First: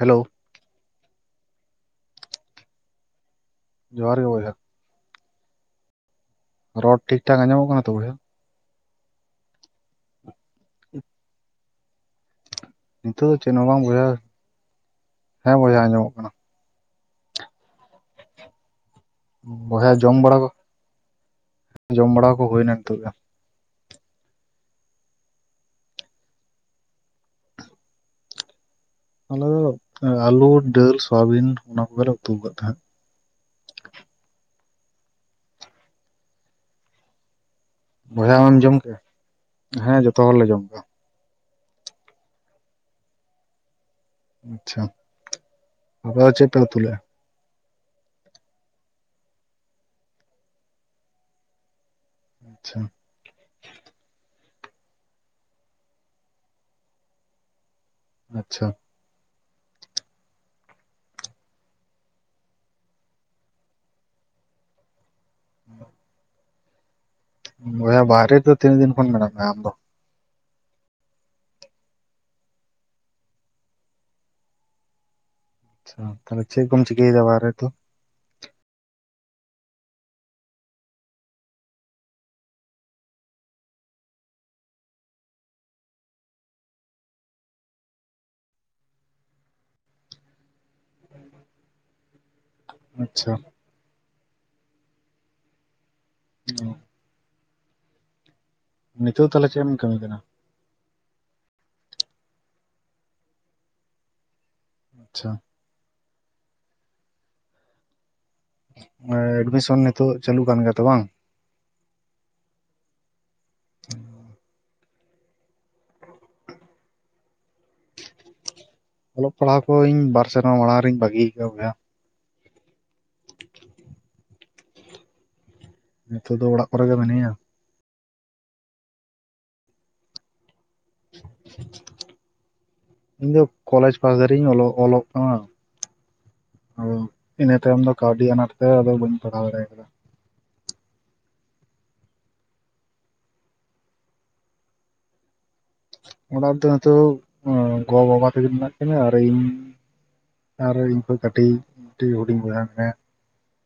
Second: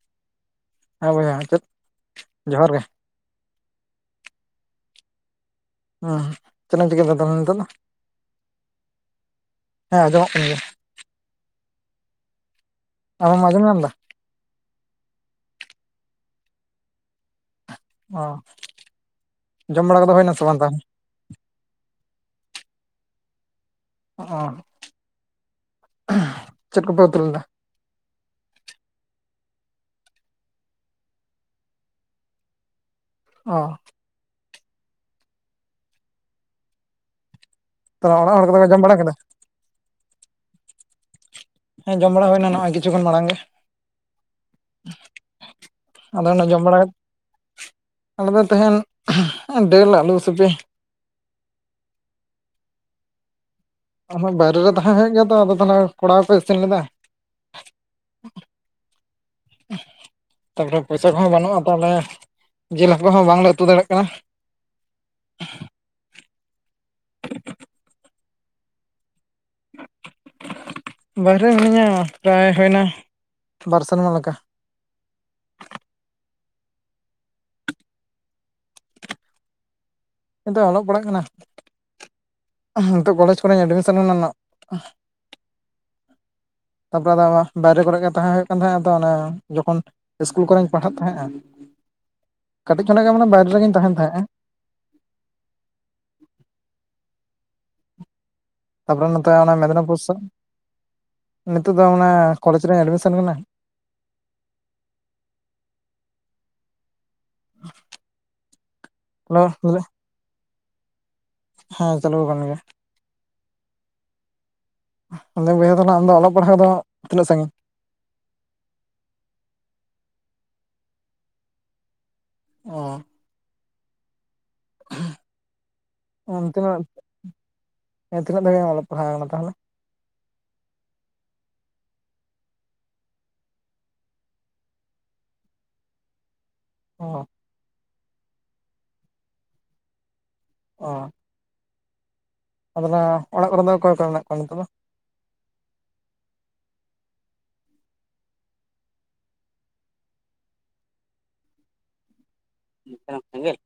Hello ᱦᱮᱸ ᱵᱚᱭᱡᱟ ᱪᱮᱫ ᱡᱚᱦᱟᱨ ᱜᱮ᱾ ᱡᱚᱦᱟᱨ ᱜᱮ ᱵᱚᱭᱦᱟ᱾ ᱦᱮᱸ ᱪᱮᱫ ᱨᱚᱲ ᱪᱤᱠᱟᱹ ᱱᱤᱛᱚᱜ ᱴᱷᱤᱠ ᱫᱚ ᱦᱮᱸ ᱴᱷᱟᱠ ᱟᱸᱡᱚᱢᱚᱜ ᱠᱟᱱᱟ ᱛᱚ ᱵᱚᱭᱦᱟ ᱠᱟᱱ ᱜᱮᱭᱟ ᱦ [inaudible] ᱱᱤᱛᱚᱜ ᱫᱚ ᱟᱢᱮᱢ ᱪᱮᱫ ᱟᱸᱡᱚᱢ ᱦᱚᱸ ᱧᱟᱢ ᱵᱟᱝ ᱮᱫᱟ ᱵᱚᱭᱦᱟ ᱦᱮᱸ ᱵᱚᱭᱦᱟ ᱟᱸᱡᱚᱢᱚᱜ ᱠᱟᱱᱟ ᱚ ᱵᱚᱭᱦᱟ ᱠᱚᱫᱚ ᱡᱚᱢ ᱦᱩᱭᱱᱟ ᱵᱟᱲᱟ ᱥᱮ ᱠᱚ ᱵᱟᱝ ᱛᱟᱦᱚᱞᱮ ᱡᱚᱢ ᱵᱟᱲᱟ ᱠᱚ ᱦᱩᱭᱱᱟ ᱱᱤᱛᱚᱜ ᱚ ᱪᱮᱫ ᱠᱚᱯᱮ ᱩᱛᱩᱞᱮᱰᱟ? ᱟᱞᱮ ᱫᱚ ᱟᱹᱞᱩ ᱫᱟᱹᱞ ᱥᱚᱣᱟᱵᱤᱱ ᱱᱚ-ᱟ ᱠᱚᱜᱮᱞᱮ ᱩᱛᱩ ᱟᱠᱟᱫ ᱛᱟᱦᱮᱸᱫ᱾ ᱚ ᱛᱟᱦᱚᱞᱮ ᱚᱲᱟᱜ ᱵᱚᱭᱦᱟ ᱦᱚᱲ ᱟᱢ ᱠᱚᱫᱚ ᱠᱚ ᱡᱚᱢ ᱵᱟᱲᱟ ᱠᱮᱫᱟ ᱠᱮ-ᱟ ᱦᱮᱸ ᱡᱚᱛᱚ ᱦᱚᱲᱞᱮ ᱡᱚᱢ ᱠᱮ-ᱟ ᱦᱮᱸ ᱡᱚᱢ ᱵᱟᱲᱟ ᱦᱩᱭ ᱱᱟ ᱱᱚᱜ-ᱚᱭ ᱠᱤᱪᱷᱩ ᱠᱷᱚᱱ ᱢᱟᱲᱟᱝ ᱜᱮ ᱟᱪᱪᱷᱟ ᱟᱯᱮ ᱟᱫᱚ ᱫᱚ ᱪᱮ ᱚᱱᱟ ᱯᱮ ᱡᱚᱢ ᱵᱟᱲᱟ ᱩᱛᱩ ᱞᱮᱫᱟ? ᱟᱞᱮ ᱫᱚ ᱛᱮᱦᱮᱱ ᱰᱚᱞ ᱟᱞᱩᱥᱤᱯᱤ᱾ ᱟᱪᱷᱟ ᱟ ᱵᱟᱭᱨᱮ ᱨᱮ ᱛᱟᱦᱮᱸ ᱦᱩᱭᱩᱜ ᱜᱮᱭᱟ ᱛᱚ ᱟᱫᱚ ᱛᱟᱦᱚᱞᱮ ᱠᱚᱲᱟ ᱦᱚᱸᱠᱚ‌ ᱤᱥᱤᱱ ᱞᱮᱫᱟ [unintelligible] ᱟᱪᱷᱟ [inaudible] [inaudible] ᱛᱟᱨᱯᱚᱨᱮ ᱯᱚᱭᱥᱟ ᱠᱚᱦᱚᱸ ᱵᱟᱹᱱᱩᱜ-ᱟ ᱛᱟᱦᱚᱞᱮ ᱡᱤᱞ ᱦᱟᱹᱠᱩ ᱦᱚᱸ ᱵᱟᱝᱞᱮ ᱩᱛᱩ ᱫᱟᱲᱮᱭᱟᱜ ᱠᱟᱱᱟ᱾ ᱦᱮᱸ [inaudible] ᱵᱚᱭᱦᱟ ᱵᱟᱨᱮ ᱫᱚ ᱛᱤᱱ ᱫᱤᱱ ᱠᱷᱚᱱ ᱢᱱᱟᱢ ᱢᱮ ᱟᱢ ᱫᱚ ᱵᱟᱦᱨᱮ ᱢᱤᱱᱟᱹᱧᱟ ᱯᱨᱟᱭ ᱦᱩᱭᱱᱟ ᱵᱟᱨ ᱥᱮᱨᱢᱟ ᱞᱮᱠᱟ᱾ ᱟᱪᱷᱟ ᱛᱚ ᱪᱮᱫ ᱠᱚᱢ ᱪᱤᱠᱟ. ᱭ ᱮᱫᱟ ᱚᱲᱟᱜ ᱨᱮ ᱫᱚ ᱱᱤᱛᱚᱜ ᱚᱞᱚᱜ ᱯᱟᱲᱦᱟᱜ ᱠᱟᱱᱟ ᱱᱤᱛᱚᱜ ᱠᱚᱞᱮᱡᱽ ᱠᱚᱨᱮᱧ ᱮᱰᱢᱤᱥᱮᱱ ᱞᱮᱱᱟ ᱱᱟᱜ ᱛᱟᱨᱯᱚᱨᱮ ᱫᱚ ᱟᱵᱟᱨ ᱵᱟᱦᱨᱮ ᱠᱚᱨᱮᱜ ᱜᱮ ᱛᱟᱸᱦᱮᱱ ᱦᱩᱭᱩᱜ ᱠᱟᱱ ᱛᱟᱦᱮᱸᱱᱟ ᱛᱚ ᱱᱚᱠᱷᱚᱱ ᱡᱚᱠᱷᱚᱱ ᱤᱥᱠᱩᱞ ᱠᱚᱨᱮᱧ ᱯᱟᱲᱦᱟᱜ ᱛᱟᱦᱮᱱᱟ [inaudible] ᱠᱟᱹᱴᱤᱡ ᱠᱷᱚᱱᱟᱜ ᱜᱮ ᱢᱟᱱᱮ ᱟᱪᱪᱷᱟ ᱵᱟᱭᱨᱮ ᱨᱮᱜᱤᱧ ᱛᱟᱦᱮᱱ ᱛᱟᱦᱮᱸ-ᱟ ᱦᱚ ᱛᱟᱨᱯᱚᱨᱮ ᱱᱚᱛᱮ ᱛᱟᱦᱚᱞᱮ ᱚᱱᱟ ᱪᱮᱫ ᱮᱢ ᱠᱟᱹᱢᱤ ᱢᱮᱫᱽᱱᱤᱯᱩᱨ ᱠᱟᱱᱟ ᱥᱮᱫ ᱱᱤᱛᱚᱜ ᱫᱚ ᱚᱱᱟ ᱠᱚᱞᱮᱡᱽ ᱨᱤᱧ ᱮᱰᱢᱤᱥᱚᱱ ᱠᱟᱱᱟ ᱟᱪᱷᱟ [inaudible] ᱚ ᱦᱮᱞᱳ ᱮᱰᱢᱤᱥᱚᱱ ᱱᱤᱛᱚᱜ ᱪᱟᱹᱞᱩ ᱠᱟᱱ ᱜᱮᱭᱟ ᱛᱚ ᱵᱟᱝ ᱦᱮᱸ ᱪᱟᱹᱞᱩ ᱟᱠᱟᱱ ᱜᱮᱭᱟ ᱟᱫᱚ ᱵᱚᱭᱦᱟᱣ ᱛᱚ ᱟᱢᱫᱚ ᱚᱞᱚᱜ ᱯᱟᱲᱦᱟᱜ ᱫᱚ ᱛᱤᱱᱟᱹᱜ ᱥᱟᱺᱜᱤᱧ ᱚᱞᱚᱜ ᱯᱟᱲᱦᱟᱜ ᱠᱚᱧ ᱵᱟᱨ ᱥᱮᱨᱢᱟ ᱢᱟᱲᱟᱝ ᱨᱤᱧ ᱵᱟᱹᱜᱤ ᱟᱹᱠᱟᱫ ᱟ ᱵᱚᱭᱦᱟ ᱚ ᱦᱮᱸ ᱱᱤᱛᱚᱜ ᱫᱚ ᱚᱲᱟᱜ ᱠᱚᱨᱮᱜᱮ ᱢᱤᱱᱟᱹᱧ ᱟ ᱦᱮᱸ ᱛᱤᱱᱟᱹᱜ ᱫᱷᱟᱵᱮᱢ ᱚᱞᱚᱜ ᱯᱟᱲᱦᱟᱣ ᱟᱠᱟᱱᱟ ᱛᱟᱦᱚᱞᱮ [inaudible] ᱤᱧ ᱫᱚ ᱠᱚᱞᱮᱡᱽ ᱯᱟᱥ ᱫᱷᱟᱨᱤᱡ-ᱤᱧ ᱚᱞᱚᱜ ᱠᱟᱱᱟ ᱚ ᱤᱱᱟᱹ ᱛᱟᱭᱚᱢ ᱫᱚ ᱠᱟᱹᱣᱰᱤ ᱟᱱᱟᱴ ᱛᱮ ᱟᱫᱚ ᱵᱟᱹᱧ ᱯᱟᱲᱦᱟᱣ ᱫᱟᱲᱮ ᱠᱟᱫᱟ ᱚ ᱟᱫᱚ-ᱱᱟ ᱚᱲᱟᱜ ᱠᱚᱨᱮ ᱫᱚ ᱚᱠᱚᱭ-ᱠᱚ ᱢᱮᱱᱟᱜ ᱠᱚᱣᱟ ᱱᱤᱛᱚᱜ ᱫᱚ ᱚᱲᱟᱜ ᱨᱮᱫᱚ ᱱᱤᱛᱚᱜ ᱜᱚ-ᱵᱟᱵᱟ ᱛᱟᱠᱤᱱ ᱢᱮᱱᱟᱜ ᱠᱤᱱᱟ ᱟᱨ ᱤᱧ ᱟᱨ ᱤᱧ ᱠᱷᱚᱱ ᱠᱟᱹᱴᱤᱡᱴᱤᱡ [unintelligible] [unintelligible]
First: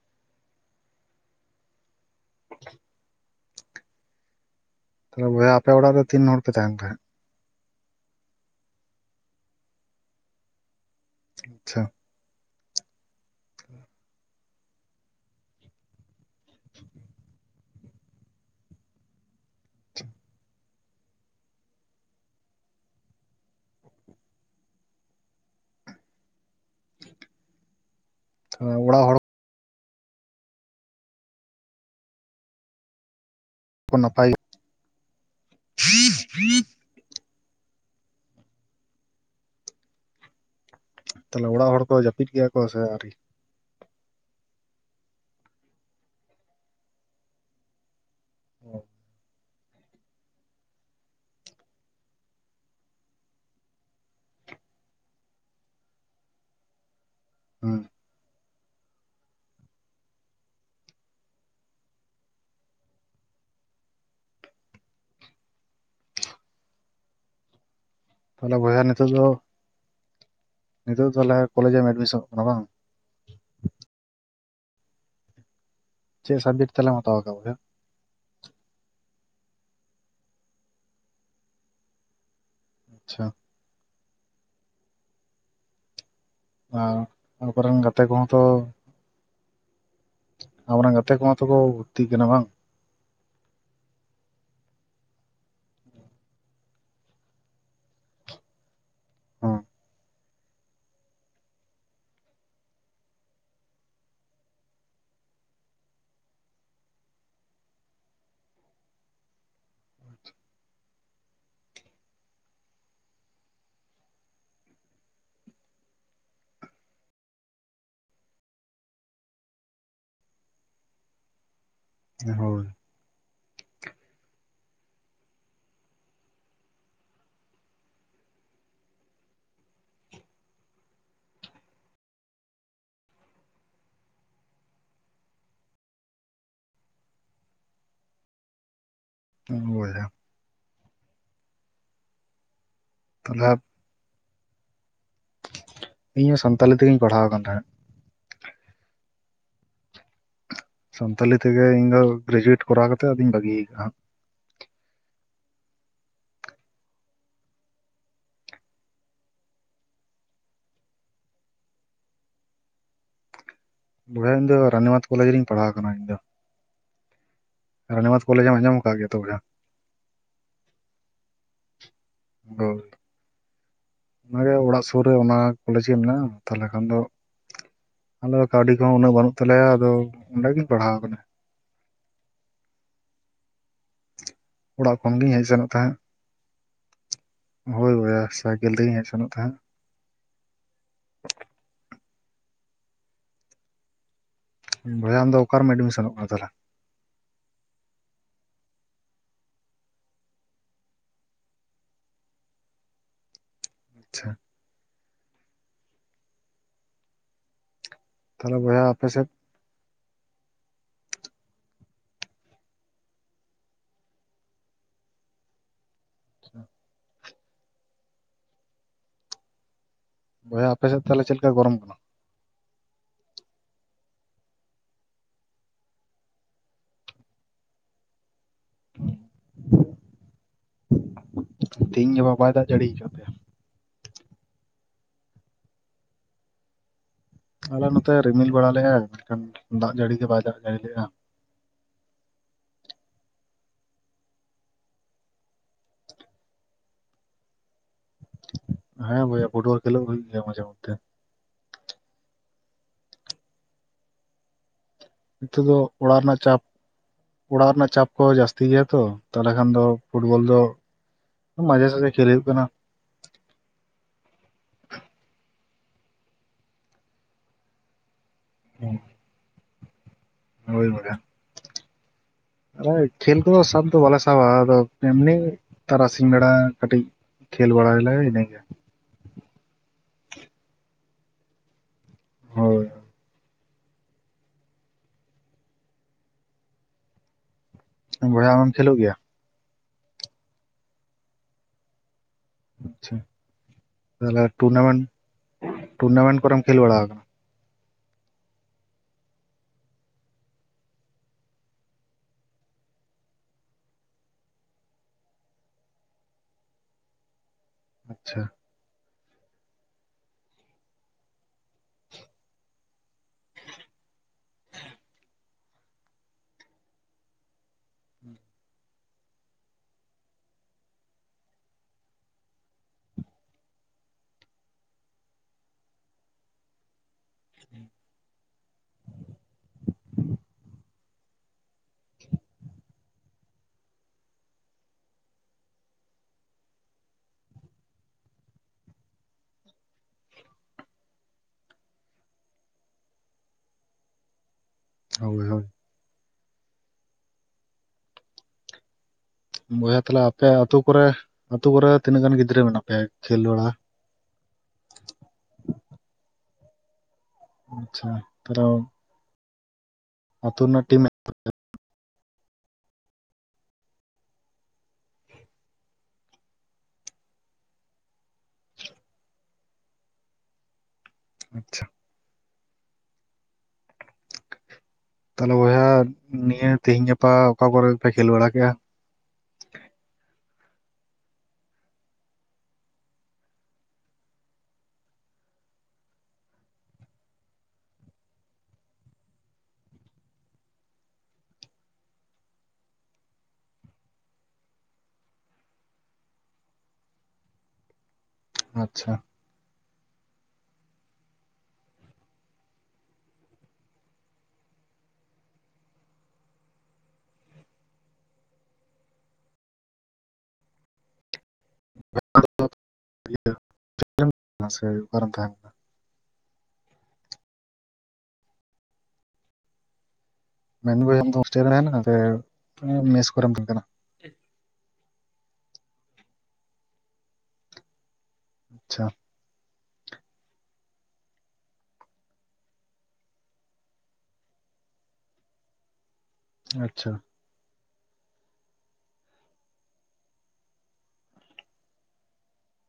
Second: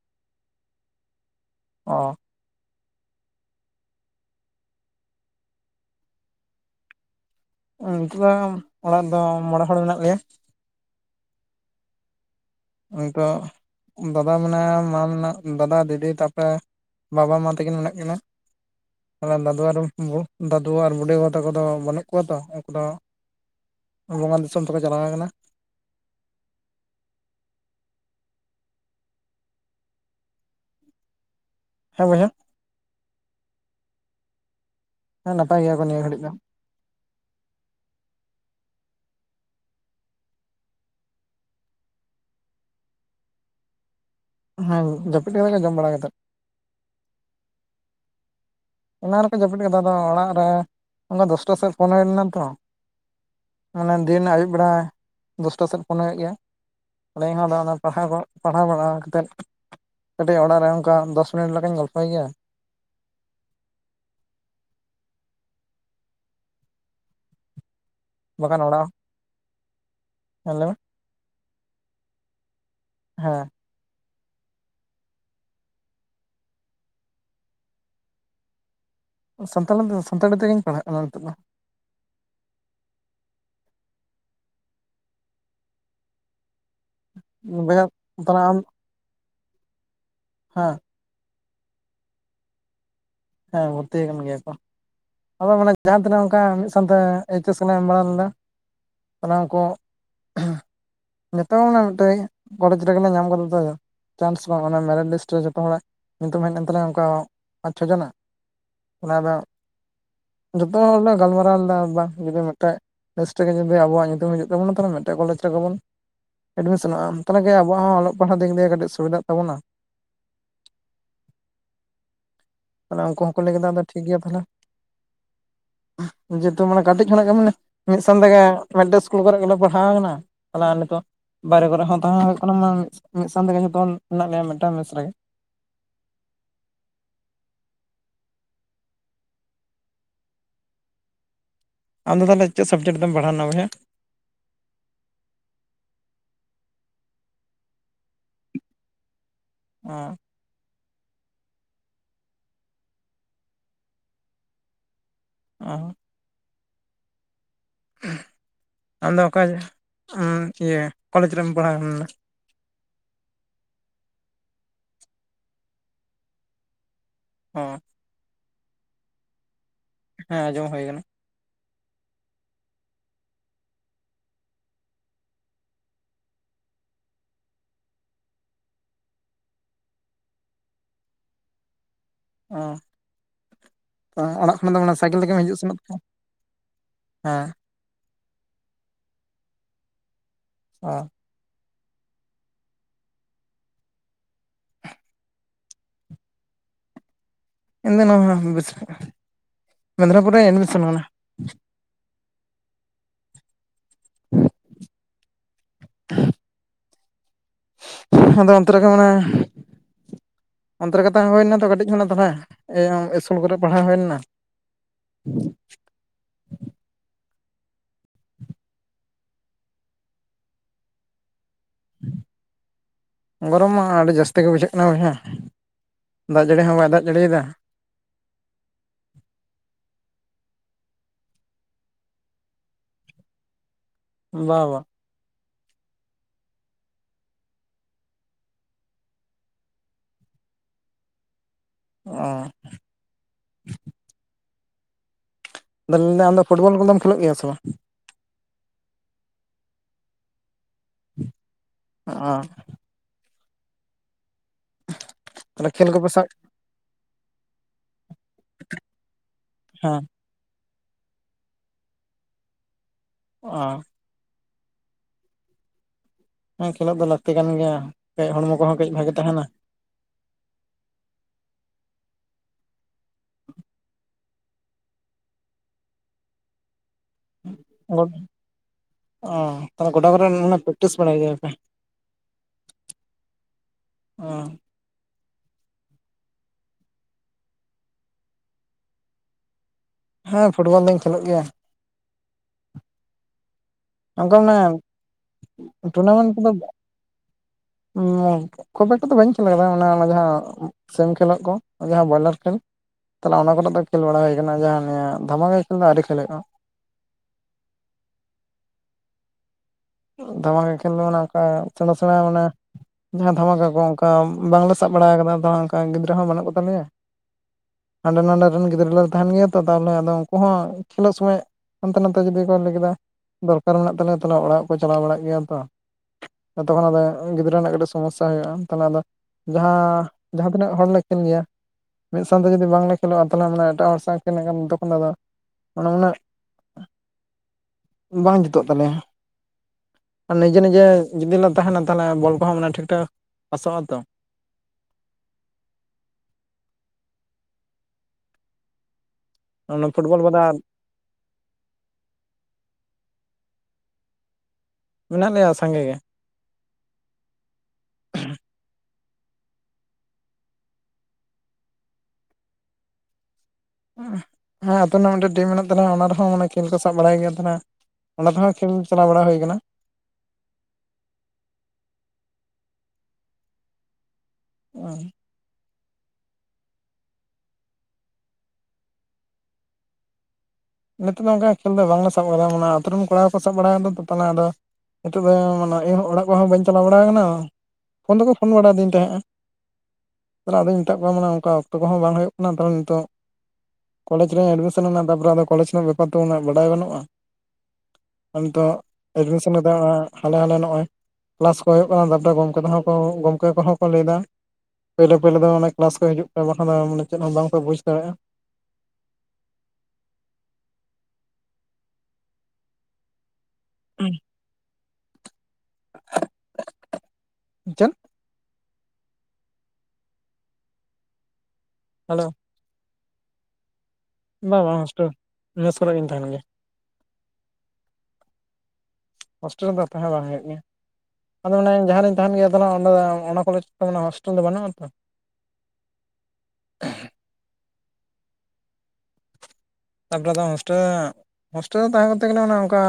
ᱚ [inaudible] ᱛᱟᱦᱮᱞᱮ ᱵᱚᱭᱦᱮ ᱟᱯᱮ ᱚᱲᱟᱜ ᱨᱮ ᱛᱤᱱ ᱦᱚᱲ ᱯᱮ ᱛᱟᱦᱮᱱ ᱛᱟᱦᱮᱸᱫ ᱱᱤᱛᱚᱜ ᱫᱚ ᱚᱲᱟᱜ ᱨᱮᱫᱚ ᱢᱚᱬᱮᱸ ᱦᱚᱲ ᱢᱮᱱᱟᱜ ᱞᱮᱭᱟ ᱟᱪᱪᱷᱟ ᱱᱤᱛᱚᱜ ᱫᱟᱫᱟ ᱢᱮᱱᱟᱭᱟ ᱢᱟ ᱫᱟᱫᱟ ᱫᱤᱫᱤ ᱛᱟᱯᱚᱨᱮ ᱵᱟᱵᱟ ᱢᱟ ᱛᱟᱹᱠᱤᱱ ᱢᱮᱱᱟᱜ ᱠᱤᱱᱟᱹ ᱫᱟᱫᱩ ᱟᱨ ᱫᱟᱹᱫᱩ ᱟᱨ ᱵᱩᱰᱤᱷᱤ ᱜᱚ ᱛᱟᱠᱚ ᱫᱚ ᱵᱟᱹᱱᱩᱜ ᱠᱚᱣᱟ ᱛᱚ ᱩᱱᱠᱩ ᱫᱚ ᱵᱚᱸᱜᱟ ᱫᱤᱥᱚᱢ ᱛᱮᱠᱚ ᱪᱟᱞᱟᱣ ᱠᱟᱱᱟ [inaudible] ᱚᱲᱟᱜ ᱦᱚᱲ ᱦᱮᱸ ᱵᱚᱭᱦᱟ ᱠᱚ ᱱᱟᱯᱟᱭ ᱦᱮᱸ ᱱᱟᱯᱟᱭ ᱜᱮᱭᱟ ᱠᱚ ᱱᱤᱭᱟᱹ ᱜᱷᱟᱹᱲᱤᱡ ᱫᱚ ᱛᱟᱦᱞᱮ ᱚᱲᱟᱜ ᱦᱚᱲ ᱠᱚ ᱡᱟᱹᱯᱤᱫ ᱜᱮᱭᱟ ᱠᱚ ᱥᱮ ᱟᱨᱣᱨᱤ ᱦᱮᱸ ᱡᱟᱹᱯᱤᱫ ᱠᱮᱫᱟ ᱠᱚ ᱡᱚᱢ ᱵᱟᱲᱟ ᱠᱟᱛᱮᱜ ᱮᱱᱟᱝ ᱨᱮᱠᱚ ᱡᱟᱹᱯᱤᱫ ᱠᱮᱫᱟ ᱟᱫᱚ ᱚᱲᱟᱜ ᱨᱮ ᱚᱱᱠᱟ ᱫᱚᱥᱴᱟ ᱥᱮᱫ ᱯᱷᱳᱱ ᱦᱩᱭ ᱞᱮᱱᱟ ᱛᱚ ᱢᱟᱱᱮ ᱫᱤᱱ ᱟᱹᱭᱩᱵ ᱵᱮᱲᱟ ᱫᱚᱥᱴᱟ ᱥᱮᱫ ᱯᱷᱳᱱ ᱦᱩᱭᱩᱜ ᱜᱮᱭᱟ ᱞᱟᱹᱭ ᱫᱟᱹᱧ ᱚᱱᱟ ᱦᱩᱸ ᱯᱟᱲᱦᱟᱣ ᱠᱚ ᱯᱟᱲᱦᱟᱣ ᱵᱟᱲᱟ ᱠᱟᱛᱮᱫ ᱠᱟᱹᱴᱤᱡ ᱚᱲᱟᱜ ᱨᱮ ᱚᱱᱠᱟ ᱫᱚᱥ ᱢᱤᱱᱤᱴ ᱞᱮᱠᱟᱧ ᱜᱚᱞᱯᱷᱚᱭ ᱜᱮᱭᱟ [inaudible] ᱛᱟᱦᱚᱞᱮ ᱵᱟᱠᱷᱟᱱ ᱵᱚᱭᱟ ᱚᱲᱟᱜ ᱱᱤᱛᱚᱜ ᱫᱚ ᱦᱮᱸ ᱞᱟᱹᱭ ᱢᱮ ᱱᱤᱛᱚᱜ ᱛᱟᱦᱚᱞᱮ ᱠᱚᱞᱮᱡᱮᱢ ᱮᱰᱢᱤᱥᱚᱱᱚᱜ ᱠᱟᱱᱟ ᱵᱟᱝ ᱦᱮᱸ ᱪᱮᱫ ᱥᱟᱚᱵᱡᱮᱠᱴ ᱛᱟᱦᱞᱮᱢ ᱦᱟᱛᱟᱣᱟ ᱠᱟ-ᱟ ᱵᱚᱭᱦᱟ ᱥᱟᱱᱛᱟᱲᱤ ᱥᱟᱱᱛᱟᱲᱤ ᱛᱮᱜᱤᱧ ᱯᱟᱲᱦᱟᱜ ᱠᱟᱱᱟ ᱱᱤᱛᱚᱜ ᱫᱚ ᱟᱪᱪᱷᱟ ᱟᱨ ᱫᱚ ᱟᱯᱚᱨᱱ ᱵᱚᱭᱦᱟ ᱜᱟᱛᱮ ᱠᱚᱦᱚᱸ ᱛᱚ ᱛᱟᱦᱚᱞᱮ ᱟᱢ ᱦᱮᱸ ᱟᱵ ᱚᱱᱟ ᱜᱟᱛᱮ ᱠᱚ ᱢᱟ ᱛᱚᱠᱚ ᱵᱷᱚᱛᱛᱤᱜ ᱠᱟᱱᱟ ᱵᱟᱝ ᱦᱮᱸ ᱵᱷᱩᱨᱛᱤ ᱟᱠᱟᱱ ᱜᱮᱭᱟ ᱠᱚ ᱟᱫᱚ ᱢᱟᱱᱮ ᱡᱟᱦᱟᱸ ᱛᱤᱱᱟᱹᱜ ᱚᱱᱠᱟ ᱢᱤᱫ ᱥᱟᱶᱛᱮ ᱮᱭᱤᱪ ᱮᱥ ᱠᱚᱮ ᱮᱢ ᱵᱟᱲᱟ ᱞᱮᱫᱟ ᱥᱟᱱᱟᱢ ᱠᱚ ᱦᱮᱸ ᱡᱚᱛᱚᱮ ᱢᱤᱫᱴᱮᱡ ᱠᱚᱞᱮᱡᱽ ᱨᱮᱜᱮᱞᱮ ᱧᱟᱢ ᱠᱟᱫᱟ ᱛᱟᱭ ᱫᱚ ᱪᱟᱱᱥ ᱵᱟᱝ ᱚᱱᱟ ᱢᱮᱨᱤᱴ ᱞᱤᱥᱴ ᱨᱮ ᱡᱚᱛᱚ ᱦᱚᱲᱟᱜ ᱧᱩᱛᱩᱢ ᱦᱮᱡᱱ ᱛᱟᱞᱮᱭᱟ ᱚᱱᱠᱟ ᱯᱟᱸᱪ ᱪᱷᱚ ᱡᱚᱱᱟᱜ ᱚᱱᱟ ᱫᱚ ᱡᱚᱛᱚ ᱦᱚᱲᱞᱮ ᱜᱟᱞᱢᱟᱨᱟᱣ ᱞᱮᱫᱟ ᱵᱟᱝ ᱡᱩᱫᱤ ᱢᱤᱫᱴᱮᱱ ᱱᱮᱥᱴ ᱜᱮ ᱡᱩᱫᱤ ᱟᱵᱚᱣᱟᱜ ᱧᱩᱛᱩᱢ ᱦᱤᱡᱩᱜ ᱛᱟᱵᱚᱱᱟ ᱛᱟᱦᱚᱞᱮ ᱢᱤᱫᱴᱮᱡ ᱠᱚᱞᱡᱽ ᱨᱮᱜᱮ ᱵᱚᱱ ᱮᱰᱢᱤᱥᱚᱱᱚᱜᱼᱟ ᱟᱢ ᱛᱟᱦᱚᱞᱱᱟᱜᱮ ᱟᱵᱚᱣᱟᱜ ᱦᱚᱸ ᱚᱞᱚᱜ ᱯᱟᱲᱦᱟᱜ ᱫᱤᱠ ᱫᱤᱭᱮ ᱠᱟᱹᱴᱤᱡ ᱥᱩᱵᱤᱫᱷᱟᱜ ᱛᱟᱵᱚᱱᱟ ᱦᱳᱭ ᱠᱚᱞᱮᱡ ᱠᱮᱫᱟ ᱟᱫᱚ ᱴᱷᱤᱠ ᱜᱮᱭᱟ ᱛᱟᱦᱚᱞᱮ [inaudible] ᱡᱮᱦᱮᱛᱩ ᱢᱟᱱᱮ ᱠᱟᱹᱴᱤᱡ ᱠᱷᱚᱱᱟᱜ ᱜᱮ ᱢᱟᱱᱮ ᱢᱤᱫ ᱥᱚᱝ ᱛᱮᱜᱮ ᱢᱤᱫᱴᱮᱱ ᱤᱥᱠᱩᱞ ᱠᱚᱨᱮ ᱜᱮᱞᱮ ᱯᱟᱲᱦᱟᱣ ᱠᱟᱱᱟ ᱛᱟᱦᱚᱞᱮ ᱱᱤᱛᱚᱜ ᱵᱟᱨᱨᱮ ᱠᱚᱨᱮᱜ ᱦᱚᱸ ᱛᱟᱦᱮᱸ ᱦᱩᱭᱩᱜ ᱠᱟᱱᱟ ᱢᱟ ᱢᱤᱫ ᱥᱟᱶ ᱛᱮᱜᱮ ᱡᱚᱛᱚ ᱢᱮᱱᱟᱜ ᱞᱮᱭᱟ ᱢᱤᱫᱴᱟᱝ ᱢᱮᱥ ᱨᱮᱜᱮ [inaudible] ᱵᱚᱭᱦᱟ ᱟᱢᱫᱚ ᱛᱟᱦᱚᱞᱮ ᱪᱮᱫ ᱥᱟᱵᱡᱮᱠᱴ ᱛᱮᱢ ᱯᱟᱲᱦᱟᱣᱱᱟ ᱛᱟᱦᱚᱞᱮ ᱵᱚᱭᱦᱟ ᱤᱧ ᱦᱚᱸ ᱥᱟᱱᱛᱟᱞᱤ ᱛᱮᱜᱤᱧ ᱯᱟᱲᱦᱟᱣ ᱟᱠᱟᱱ ᱛᱟᱦᱮᱸᱜ ᱦᱸ ᱥᱟᱱᱛᱟᱞᱤ ᱛᱮᱜᱮ ᱤᱧ ᱫᱚ ᱜᱨᱮᱡᱩᱭᱮᱴ ᱠᱚᱨᱟᱣ ᱠᱟᱛᱮᱜ ᱟᱫᱚᱧ ᱵᱟᱹᱜᱤᱭ ᱠᱟᱜᱼᱟ ᱟᱨ ᱟᱢᱫᱚ ᱚᱠᱟ ᱤᱭᱟᱹ ᱠᱚᱞᱮᱡᱽ ᱨᱮᱢ ᱯᱟᱲᱦᱟᱣᱱᱟ ᱵᱚᱭᱦᱮ ᱤᱧ ᱫᱚ ᱨᱟᱱᱤᱣᱟᱷ ᱠᱚᱞᱮᱡᱽ ᱨᱤᱧ ᱯᱟᱲᱦᱟᱣ ᱟᱠᱟᱱᱟ ᱤᱧ ᱫᱚ ᱦᱮᱸ ᱨᱟᱱᱤᱵᱟᱸᱫᱽ ᱠᱚᱞᱮᱡᱽ ᱢᱟ ᱧᱟᱢᱠᱟᱟᱜ ᱜᱮᱭᱟ ᱛᱚ ᱵᱚᱭᱦᱟ ᱦᱮᱸ ᱟᱸᱡᱚᱢ ᱦᱩᱭᱠᱟᱱᱟ [unintelligible] ᱦ ᱚᱱᱟᱜᱮ ᱚᱲᱟᱜ ᱥᱩᱨ ᱨᱮ ᱚᱱᱟ ᱠᱚᱞᱮᱡᱽ ᱜᱮ ᱢᱮᱱᱟᱜᱼᱟ ᱛᱟᱦᱚᱞᱮ ᱠᱷᱟᱱ ᱫᱚ ᱟᱞᱮ ᱠᱟᱹᱣᱰᱤ ᱠᱚᱦᱚᱸ ᱩᱱᱟᱹᱜ ᱵᱟᱹᱱᱩᱜ ᱛᱟᱞᱮᱭᱟ ᱟᱫᱚ ᱚᱸᱰᱮ ᱜᱤᱧ ᱯᱟᱲᱦᱟᱣ ᱠᱟᱱᱟ ᱚ ᱚᱲᱟᱜ ᱠᱷᱚᱱᱟᱜ ᱫᱚ ᱢᱟᱱᱮ ᱠᱷᱚᱱ ᱥᱟᱭᱠᱮᱞ ᱜᱤᱧ ᱛᱮᱜᱮᱢ ᱦᱮᱡ ᱦᱤᱡᱩᱜ ᱥᱮᱱᱚᱜ ᱛᱮ ᱛᱟᱦᱮᱸᱫ ᱦᱮᱸ ᱦᱳᱭ ᱵᱚᱭᱦᱟ ᱥᱟᱭᱠᱮᱞ ᱛᱮᱜᱤᱧ ᱦᱮᱡ ᱥᱮᱱᱚᱜ ᱛᱟᱦᱮᱸᱫ ᱚ ᱵᱚᱭᱦᱟ ᱟᱢ ᱫᱚ ᱚᱠᱟᱨᱮᱢ ᱮᱰᱢᱤᱥᱚᱱᱚᱜ ᱠᱟᱱᱟ ᱛᱟᱦᱞᱮ ᱤᱧ ᱫᱚ ᱱᱤᱭᱟᱹ ᱢᱮᱫᱽᱱᱟᱯᱩᱨ ᱥᱮᱡ ᱨᱮ ᱢᱮᱫᱽᱱᱟᱯᱩᱨ ᱨᱮᱭ ᱮᱰᱢᱤᱥᱮᱱ ᱟᱠᱟᱱᱟ [inaudible] ᱟᱪᱪᱷᱟ [unintelligible] ᱛ ᱟᱫᱚ ᱛᱟᱦᱚᱞᱮ ᱚᱱᱛᱮ ᱵᱚᱭᱦᱟ ᱨᱮᱜᱮ ᱟᱯᱮ ᱢᱟᱱᱮ ᱥᱮᱫ ᱚᱱᱛᱮ ᱨᱮᱜᱮ ᱦᱟᱛᱟᱣ ᱦᱩᱭᱱᱟ ᱛᱚ ᱠᱟᱹᱴᱤᱡ ᱠᱷᱚᱱᱟᱜ ᱛᱟᱦᱚᱞᱮ ᱤᱥᱠᱩᱞ ᱠᱚᱨᱮ ᱯᱟᱲᱦᱟᱣ ᱦᱩᱭᱱᱟ [unintelligible] ᱦᱮᱸ ᱟᱪᱪᱷᱟ ᱵᱚᱭᱦᱟ ᱟᱯᱮ ᱥᱮᱫ ᱛᱟᱦᱚᱞᱮ ᱪᱮᱫ ᱞᱮᱠᱟ ᱜᱚᱨᱚᱢ ᱠᱟᱱᱟ ᱜᱚᱨᱚᱢ ᱢᱟ ᱟᱹᱰᱤ ᱡᱟᱹᱥᱛᱤ ᱜᱮ ᱵᱩᱡᱷᱟᱹᱜ ᱠᱟᱱᱟ ᱵᱚᱭᱦᱟ ᱫᱟᱜ ᱡᱟᱹᱲᱤ ᱦᱚᱸ ᱵᱟᱭ ᱫᱟᱜ ᱡᱟᱹᱲᱤᱭᱟᱫᱟ ᱛᱮᱦᱤᱧ ᱜᱟ ᱵᱟ ᱵᱟᱭ ᱫᱟᱜ ᱡᱟᱹᱲᱤ ᱠᱟᱫ ᱯᱮᱭᱟ ᱵᱟ-ᱵᱟ ᱟᱞᱮ ᱱᱚᱛᱮ ᱨᱤᱢᱤᱞ ᱵᱟᱲᱟ ᱞᱮᱫᱟᱭ ᱢᱮᱱᱠᱷᱟᱱ ᱫᱟᱜ ᱡᱟᱹᱲᱤ ᱫᱚ ᱵᱟᱭ ᱫᱟᱜ ᱡᱟᱹᱲᱤ ᱞᱮᱜᱼᱟ᱾ ᱚ ᱟᱫᱚ ᱢᱮᱱᱟᱹ ᱟᱢᱫᱚ ᱯᱷᱩᱴᱵᱚᱞ ᱠᱚᱫᱚᱢ ᱠᱷᱮᱞᱳᱜ ᱜᱮᱭᱟ ᱥᱮ ᱵᱟᱝ? ᱦᱮᱸ ᱵᱚᱭᱦᱟ ᱯᱷᱩᱴᱵᱚᱞ ᱠᱷᱮᱞᱚᱜ ᱦᱩᱭᱩᱜ ᱜᱮᱭᱟ ᱢᱟᱡᱷᱮ ᱢᱚᱫᱽᱫᱷᱮ᱾ ᱚ ᱱᱤᱛᱚᱜ ᱛᱟᱦᱚᱞᱮ ᱫᱚ ᱠᱷᱮᱞ ᱠᱚᱯᱮ ᱚᱲᱟᱜ ᱥᱟᱵ ᱨᱮᱱᱟᱜ ᱪᱟᱯ ᱚᱲᱟᱜ ᱨᱮᱱᱟᱜ ᱪᱟᱯ ᱠᱚ ᱡᱟᱹᱥᱛᱤ ᱜᱮᱭᱟᱛᱚ ᱛᱟᱦᱚᱞᱮ ᱠᱷᱟᱱ ᱫᱚ ᱦᱮᱸ ᱯᱷᱩᱴᱵᱚᱞ ᱫᱚ ᱢᱟᱡᱷᱮ ᱥᱟᱡᱷᱮ ᱠᱷᱮᱞ ᱦᱩᱭᱩᱜ ᱠᱟᱱᱟ᱾ ᱚ ᱦᱮᱸ ᱠᱷᱮᱞᱳᱜ ᱫᱚ ᱞᱟᱹᱠᱛᱤ ᱠᱟᱱ ᱜᱮᱭᱟ ᱠᱟᱹᱡ ᱦᱚᱲᱢᱚ ᱠᱚᱦᱚᱸ ᱠᱟᱹᱡ ᱵᱷᱟᱹᱜᱮ ᱛᱟᱦᱮᱱᱟ᱾ ᱦᱚᱭ ᱵᱚᱭᱦᱟ᱾ ᱠᱷᱮᱞ ᱫᱚ ᱥᱟᱵ ᱫᱚ ᱵᱟᱞᱮ ᱥᱟᱵᱟ ᱟᱫᱚ ᱮᱢᱱᱤ ᱛᱟᱨᱟᱥᱤᱧ ᱵᱮᱲᱟ ᱠᱟᱹᱴᱤᱡ [unintelligible] ᱠᱷᱮᱞ ᱵᱟᱲᱟᱭᱟᱞᱮ ᱤᱱᱟᱹᱜᱮ ᱚ ᱛᱟᱦᱮ ᱜᱚᱰᱟ ᱠᱚᱨᱮ ᱯᱨᱮᱠᱴᱤᱥ ᱵᱟᱲᱟᱭ ᱜᱮᱭᱟ ᱯᱮ ᱦᱳᱭ ᱚ ᱵᱚᱭᱦᱟ ᱟᱢᱮᱢ ᱠᱷᱹᱞᱳᱜ ᱜᱮᱭᱟ? ᱦᱮᱸ ᱯᱷᱩᱴᱵᱚᱞ ᱫᱚᱩᱧ ᱠᱷᱮᱞᱳᱜ ᱜᱮᱭᱟ᱾ ᱟᱪᱪᱷᱟ ᱚᱱᱠᱟ ᱛᱟᱦᱚᱞᱮ ᱢᱮᱟᱱᱮ ᱴᱩᱨᱱᱟᱢᱮᱱᱴ ᱴᱩᱨᱱᱟᱢᱮᱱᱴ ᱠᱚᱫᱚ ᱠᱚᱨᱮᱢ ᱠᱷᱮᱞ ᱵᱟᱲᱟ ᱟᱠᱟᱱᱟ? ᱠᱷᱩᱵ ᱮᱠᱴᱟ ᱫᱚ ᱵᱟᱹᱧ ᱠᱷᱮᱞ ᱠᱟᱫᱟ ᱚᱱᱟ ᱚᱱᱟ ᱡᱟᱦᱟᱸ ᱥᱮᱢ ᱠᱷᱮᱞᱚᱜ ᱠᱚ ᱡᱟᱦᱟᱸ ᱵᱚᱭᱞᱚᱠ ᱠᱷᱮᱞ ᱛᱟᱦᱚᱞᱮ ᱚᱱᱟ ᱠᱚᱨᱮᱜ ᱫᱚ ᱠᱷᱮᱞ ᱵᱟᱲᱟ ᱦᱩᱭ ᱠᱟᱱᱟ ᱡᱟᱦᱟᱸ ᱱᱤᱭᱟᱹ ᱫᱷᱟᱢᱟᱠ ᱠᱷᱮᱞ ᱫᱚ ᱟᱹᱣᱨᱤ ᱠᱷᱮᱞ ᱦᱩᱭᱩᱜᱼᱟ᱾ ᱟᱪᱪᱷᱟ ᱫᱷᱟᱢᱟᱠᱟ ᱠᱷᱮᱞ ᱫᱚ ᱚᱱᱠᱟ ᱪᱟᱸᱫ ᱥᱮᱬᱟ ᱢᱟᱱᱮ ᱡᱟᱦᱟᱸ ᱫᱷᱟᱢᱟᱠᱟ ᱠᱚ ᱚᱱᱠᱟ ᱵᱟᱝᱞᱮ ᱥᱟᱵ ᱵᱟᱲᱟ ᱠᱟᱫᱟ ᱛᱷᱚᱲᱟ ᱚᱱᱠᱟ ᱜᱤᱫᱽᱨᱟᱹ ᱦᱚᱸ ᱵᱟᱹᱱᱩᱜ ᱠᱚᱛᱟ ᱞᱮᱭᱟ ᱦᱟᱸᱰᱮ ᱱᱟᱰᱮ ᱨᱮᱱ ᱜᱤᱫᱽᱨᱟᱹ ᱞᱮ ᱛᱟᱦᱮᱱ ᱜᱮᱭᱟ ᱛᱚ ᱛᱟᱦᱚᱞᱮ ᱟᱫᱚ ᱩᱱᱠᱩ ᱦᱚᱸ ᱠᱷᱮᱞᱳᱜ ᱥᱚᱢᱚᱭ ᱦᱟᱱᱛᱮ ᱱᱟᱛᱮ ᱡᱩᱫᱤ ᱠᱚ ᱞᱟᱹᱭ ᱠᱮᱫᱟ ᱫᱚᱨᱠᱟᱨ ᱢᱮᱱᱟᱜ ᱛᱟᱞᱮᱭᱟ ᱛᱟᱦᱚᱞᱮ ᱚᱲᱟᱜ ᱠᱚ ᱪᱟᱞᱟᱣ ᱵᱟᱲᱟᱜ ᱜᱮᱭᱟ ᱛᱚ᱾ ᱡᱚᱛᱚᱠᱷᱚᱱ ᱟᱫᱚ ᱜᱤᱫᱽᱨᱟᱹ ᱨᱮᱱᱟᱜ ᱠᱟᱹᱴᱤᱡ ᱥᱚᱢᱚᱥᱥᱟ ᱦᱩᱭᱩᱜᱼᱟ ᱛᱟᱦᱚᱞᱮ ᱟᱫᱚ ᱡᱟᱦᱟᱸ ᱡᱟᱦᱟᱸ ᱛᱤᱱᱟᱹᱜ ᱦᱚᱲᱞᱮᱠᱤᱱ ᱜᱮᱭᱟ ᱢᱤᱫ ᱥᱟᱶᱛᱮ ᱡᱩᱫᱤ ᱵᱟᱝᱞᱮ ᱠᱷᱮᱞᱳᱜᱼᱟ ᱛᱟᱦᱚᱞᱮ ᱢᱟᱱᱮ ᱮᱴᱟᱜ ᱦᱚᱲ ᱥᱟᱶᱞ ᱠᱷᱮᱞ ᱞᱮᱠᱷᱟᱱ ᱛᱚᱠᱷᱚᱱ ᱫᱚ ᱟᱫᱚ ᱚᱱᱟ ᱢᱟᱱᱮ ᱵᱟᱝ ᱡᱩᱛᱩᱜ ᱛᱟᱞᱮᱭᱟ ᱟᱨ ᱱᱤᱡᱮ ᱱᱤᱡᱮ ᱡᱩᱫᱤ ᱞᱮ ᱛᱟᱦᱮᱱᱟ ᱛᱟᱦᱞᱮ ᱵᱚᱞ ᱠᱚᱦᱚᱸ ᱢᱟᱱᱮ ᱴᱷᱤᱠᱼᱴᱷᱟᱠ ᱯᱟᱥᱚᱜ ᱟᱛᱚ ᱦᱳᱭ ᱦᱳᱭ ᱚᱱᱟ ᱵᱚᱭᱦᱟ ᱛᱟᱦᱞᱮ ᱯᱷᱩᱴᱵᱚᱞ ᱵᱟᱫᱟ ᱟᱯᱮ ᱟᱛᱩ ᱠᱚᱨᱮ ᱟᱛᱩ ᱠᱚᱨᱮ ᱛᱤᱱᱟᱹᱜ ᱜᱟᱱ ᱜᱤᱫᱽᱨᱟᱹ ᱢᱮᱱᱟᱜ ᱯᱮᱭᱟ ᱠᱷᱮᱞ ᱵᱟᱲᱟ ᱢᱮᱱᱟᱜ ᱞᱮᱭᱟ ᱥᱟᱸᱜᱮ ᱜᱮ ᱟᱪᱪᱷᱟ ᱦᱮᱞᱳ ᱟᱛᱩ ᱨᱮᱱᱟᱜ ᱴᱤᱢ [unintelligible] [unintelligible] ᱦᱮᱸ ᱟᱛᱩ ᱨᱮᱱᱟᱜ ᱢᱤᱫᱴᱮᱱ ᱴᱤᱢ ᱢᱮᱱᱟᱜ ᱛᱟᱞᱮᱭᱟ ᱚᱱᱟ ᱨᱮᱦᱚᱸ ᱢᱟᱱᱮ ᱠᱷᱮᱞ ᱠᱚ ᱥᱟᱵ ᱵᱟᱲᱟᱭ ᱜᱮᱭᱟ ᱛᱟᱦᱞᱮ ᱚᱱᱟ ᱛᱮᱦᱚᱸ ᱠᱷᱮᱞ ᱪᱟᱞᱟᱣ ᱵᱟᱲᱟ ᱦᱩᱭ ᱟᱠᱟᱱᱟ᱾ ᱟᱪᱪᱷᱟ ᱚ [unintelligible] ᱛᱟᱦᱞᱮ ᱵᱚᱭᱦᱟ ᱱᱤᱭᱟᱹ ᱛᱮᱦᱤᱧ ᱜᱟᱯᱟ ᱚᱠᱟ ᱠᱚᱨᱮ ᱯᱮ ᱠᱷᱮᱞ ᱵᱟᱲᱟ ᱠᱮᱜ-ᱟ [inaudible] ᱱᱤᱛᱚᱜ ᱫᱚ ᱚᱱᱠᱟ ᱠᱷᱮᱞ ᱫᱚ ᱵᱟᱝᱞᱮ ᱥᱟᱵ ᱵᱟᱲᱟ ᱚᱱᱟ ᱟᱛᱳ ᱨᱮᱱ ᱠᱚᱲᱟ ᱠᱚ ᱥᱟᱵ ᱵᱟᱲᱟ ᱮᱫᱟ ᱛᱚ ᱛᱟᱦᱞᱮ ᱟᱫᱚ ᱱᱤᱛᱚᱜ ᱫᱚ ᱢᱟᱱᱮ ᱤᱧ ᱦᱚ ᱚᱲᱟᱜ ᱠᱚᱦᱚᱸ ᱵᱟᱹᱧ ᱪᱟᱞᱟᱣ ᱵᱟᱲᱟ ᱟᱠᱟᱱᱟ [inaudible] ᱯᱷᱳᱱ ᱫᱚᱠᱚ ᱯᱷᱳᱱ ᱵᱟᱲᱟ ᱟᱫᱤᱧ ᱛᱟᱦᱮᱸᱜᱼᱟ [inaudible] ᱚᱞᱟᱜ ᱦᱚᱲᱤᱧ ᱢᱮᱛᱟᱟᱜ ᱠᱚᱣᱟ ᱢᱟᱱᱮ ᱚᱱᱠᱟ ᱚᱠᱛᱚ ᱠᱚᱦᱚᱸ ᱵᱟᱝ ᱦᱩᱭᱩᱜ ᱠᱟᱱᱟ ᱛᱟᱦᱞᱮ ᱱᱤᱛᱚᱜ ᱠᱚᱞᱮᱡᱽ ᱨᱮ ᱮᱰᱢᱤᱥᱮᱱ ᱨᱮᱱᱟᱜ [unintelligible] ᱠᱚᱞᱮᱡᱽ ᱨᱮᱱᱟᱜ ᱵᱮᱯᱟᱨ ᱫᱚ ᱩᱱᱟᱹᱜ ᱵᱟᱰᱟᱭ ᱵᱟᱹᱱᱩᱜᱼᱟ ᱱᱤᱛᱚᱜ ᱟᱪᱪᱷᱟ ᱮᱰᱢᱤᱥᱮᱱ ᱠᱟᱛᱮ ᱦᱚᱸᱦᱟᱜ ᱦᱟᱞᱮ ᱦᱟᱞᱮ ᱱᱚᱜᱼᱚᱭ ᱠᱞᱟᱥ ᱠᱚ ᱦᱩᱭᱩᱜ ᱠᱟᱱᱟ ᱜᱟᱛᱮ ᱜᱚᱢᱠᱮ ᱠᱚᱦᱚᱸ ᱠᱚ ᱜᱚᱢᱠᱮ ᱠᱚᱦᱚᱸ ᱠᱚ ᱞᱟᱹᱭ ᱫᱟ ᱯᱳᱭᱞᱳ ᱯᱳᱭᱞᱳ ᱫᱚ ᱢᱟᱱᱮ ᱠᱞᱟᱥ ᱠᱚ ᱦᱤᱡᱩᱜ ᱯᱮ ᱵᱟᱠᱷᱟᱱ ᱫᱚ ᱢᱟᱱᱮ ᱪᱮᱫ ᱦᱚᱸ ᱵᱟᱝᱯᱮ ᱵᱩᱡᱽ ᱫᱟᱲᱮᱜᱼᱟ ᱨᱮ ᱪᱮᱜ ᱮᱢ ᱠᱞᱟᱥ ᱦᱩᱭᱩᱜ ᱚᱠᱟᱨᱮᱢ ᱛᱟᱸᱦᱮ ᱠᱟᱱᱟ ᱪᱮᱫ [inaudible] ᱢᱮᱱᱩᱣᱮ ᱟᱢ ᱫᱚ ᱦᱚᱥᱴᱮᱞ ᱨᱮ ᱦᱮᱞᱳ ᱛᱟᱦᱮᱱ ᱠᱟᱱᱟ ᱢᱮᱥ ᱠᱚᱨᱮᱢ ᱛᱟᱦᱮᱱ ᱠᱟᱱᱟ ᱵᱟᱝ ᱟ ᱦᱚᱥᱴᱮᱞ ᱢᱮᱥ ᱠᱚᱨᱮ ᱜᱤᱧ ᱛᱟᱦᱮᱱ ᱜᱮᱭᱟ [inaudible] ᱪᱷᱟ ᱦᱳᱥᱴᱮᱞ ᱨᱮᱫᱚ ᱛᱟᱦᱮᱸ ᱵᱟᱝ ᱦᱩᱭᱩᱜ ᱜᱮᱭᱟ [inaudible] ᱟᱫᱚ ᱚᱱᱮᱧ ᱡᱟᱦᱟᱸ ᱨᱤᱧ ᱛᱟᱦᱮᱱ ᱜᱮᱭᱟ ᱛᱟᱦᱞᱮ ᱚᱸᱰᱮ ᱚᱱᱟ ᱠᱚᱨᱮᱡᱽ ᱫᱚ ᱚᱱᱟ ᱦᱳᱥᱴᱮᱞ ᱫᱚ ᱵᱟᱹᱱᱩᱜ ᱟᱛᱚ [inaudible] ᱟᱪᱪᱷᱟ ᱛᱟᱨᱯᱚᱨᱮ ᱟᱫᱚ ᱦᱳᱥᱴᱮᱞ ᱨᱮᱭᱟᱜ ᱦᱳᱥᱴᱮᱞ ᱛᱟᱦᱮᱸ ᱠᱚᱛ ᱛᱮ ᱜᱮᱞᱮ ᱚᱱᱮ ᱚᱱᱠᱟ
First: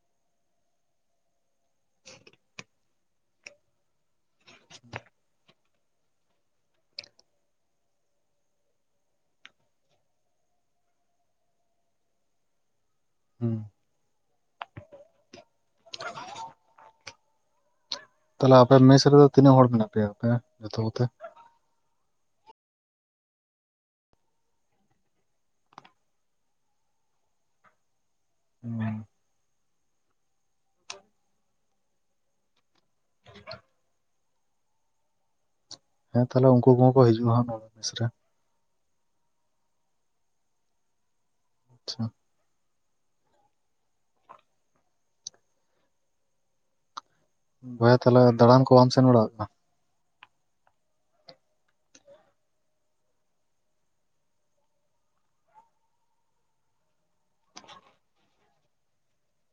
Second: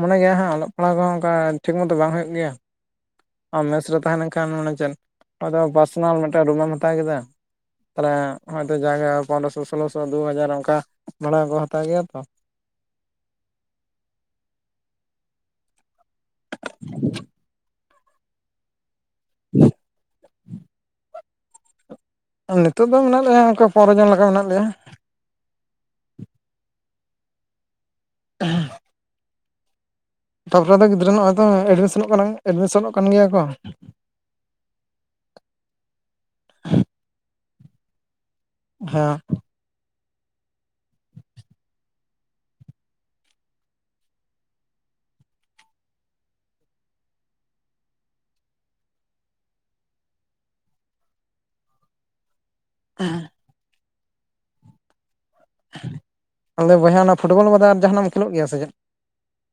ᱢᱚᱱᱮ ᱜᱮᱭᱟ ᱦᱟᱸᱜ ᱚᱞᱚᱜ ᱯᱟᱲᱦᱟᱣ ᱫᱚ ᱚᱱᱠᱟ ᱴᱷᱤᱠ ᱢᱚᱛᱚ ᱵᱟᱝ ᱦᱩᱭᱩᱜ ᱜᱮᱭᱟ ᱟᱢ ᱢᱮᱥ ᱨᱮ ᱛᱟᱦᱮᱸ ᱞᱮᱱᱠᱷᱟᱱ ᱢᱟᱱᱮ ᱪᱮᱫ ᱟᱫᱚ ᱯᱟᱨᱥᱚᱱᱟᱞ ᱢᱤᱫᱴᱮᱱ ᱨᱩᱢᱮᱢ ᱦᱟᱛᱟᱣ ᱠᱮᱫᱟ ᱛᱟᱦᱞᱮ ᱦᱚᱭᱛᱚ ᱡᱟᱦᱟᱜᱮ ᱯᱚᱱᱨᱚ ᱥᱳᱞᱳᱥᱚ ᱛᱚ ᱫᱩᱦᱟᱡᱟᱨ ᱚᱱᱠᱟ ᱵᱷᱟᱲᱟ ᱠᱚ ᱦᱟᱛᱟᱣ ᱜᱮᱭᱟ ᱛᱚ ᱦᱩᱸ ᱛᱟᱦᱞᱮ ᱟᱯᱮ ᱢᱮᱥ ᱨᱮᱫᱚ ᱛᱤᱱᱟᱹᱜ ᱦᱚᱲ ᱢᱮᱱᱟᱜ ᱯᱮᱭᱟ ᱟᱯᱮ ᱡᱚᱛᱚ ᱠᱚᱛᱮ ᱱᱤᱛᱚᱜ ᱫᱚ ᱢᱮᱱᱟᱜ ᱞᱮᱭᱟ ᱚᱱᱠᱟ ᱯᱚᱱᱨᱚ ᱡᱚᱱ ᱞᱮᱠᱟ ᱢᱮᱱᱟᱜ ᱞᱮᱭᱟ ᱦᱮᱸ ᱛᱟᱨᱯᱚᱨᱮ ᱫᱚ ᱜᱤᱫᱽᱨᱟᱹ ᱱᱚᱜᱼᱚᱭ ᱛᱚ ᱮᱰᱢᱤᱥᱚᱱᱚᱜ ᱠᱟᱱᱟ ᱮᱰᱢᱤᱥᱚᱱᱚᱜ ᱠᱟᱱ ᱜᱮᱭᱟ ᱠᱚ ᱦᱮᱸ ᱛᱟᱦᱞᱮ ᱩᱱᱠᱩ ᱠᱚᱦᱚᱸ ᱠᱚ ᱦᱤᱡᱩᱜ ᱟᱸᱦᱟᱜ ᱱᱚᱣᱟ ᱢᱮᱥ ᱨᱮ ᱦᱮᱸ-ᱟ ᱟᱪᱷᱟ ᱵᱳᱭᱦᱟ ᱛᱟᱦᱞᱮ ᱫᱟᱲᱟᱱ ᱠᱚ ᱵᱟᱢ ᱥᱮᱱ ᱵᱟᱲᱟ ᱟᱠᱟᱱᱟ? ᱮᱦᱮᱸ ᱟᱫᱚ ᱵᱚᱭᱦᱟ ᱚᱱᱟ ᱯᱷᱩᱴᱵᱚᱞ ᱵᱟᱫᱮ ᱟᱨ ᱡᱟᱦᱟᱱᱟᱜ ᱮᱢ ᱠᱷᱮᱞᱳᱜ ᱜᱮᱭᱟ ᱥᱮ ᱪᱮᱫ?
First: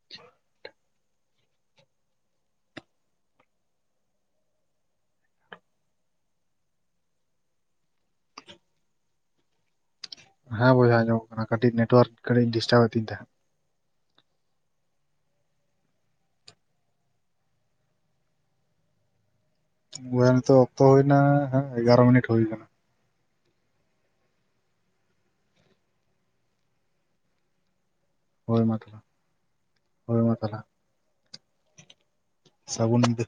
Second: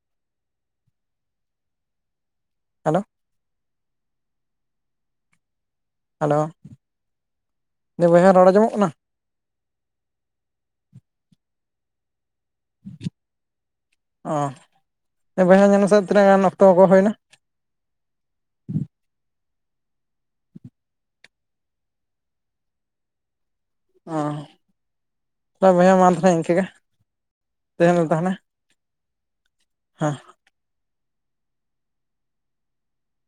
[unintelligible] ᱦᱮᱞᱳ ᱦᱮᱞᱳ ᱫᱮ ᱵᱚᱭᱦᱟ ᱨᱚᱲ ᱟᱸᱡᱚᱢᱚᱜ ᱠᱟᱱᱟ? ᱦᱮᱸ ᱵᱚᱭᱦᱟ ᱠᱟᱹᱴᱤᱡ ᱱᱮᱴᱳᱣᱟᱨᱠ ᱠᱟᱹᱴᱤᱡ ᱰᱤᱥᱴᱟᱵ ᱮᱫ ᱛᱤᱧ ᱛᱟᱦᱮᱸᱫ ᱚ ᱮ ᱵᱚᱭᱦᱟ ᱧᱮᱞ ᱢᱮᱥᱮ ᱛᱤᱱᱟᱹᱜ ᱜᱟᱱ ᱚᱠᱛᱚ ᱠᱚ ᱦᱩᱭ ᱱᱟ? ᱻ ᱱᱤᱛᱚᱜ ᱚᱠᱛᱚ ᱦᱩᱭᱱᱟ ᱮᱜᱟᱨᱚ ᱢᱤᱱᱤᱴ ᱦᱩᱭ ᱠᱟᱱᱟ ᱚ ᱛᱚ ᱵᱚᱭᱦᱟ ᱢᱟ ᱛᱟᱦᱚᱞᱮ ᱤᱱᱠᱟᱹᱜᱮ ᱛᱟᱦᱮᱸ ᱛᱟᱦᱮᱱᱟ ᱦᱳᱭ ᱢᱟ ᱛᱟᱦᱚᱞᱮ ᱦᱮᱸ ᱦᱳᱭ ᱢᱟ ᱥᱟᱹᱜᱩᱱᱤᱫᱟᱹ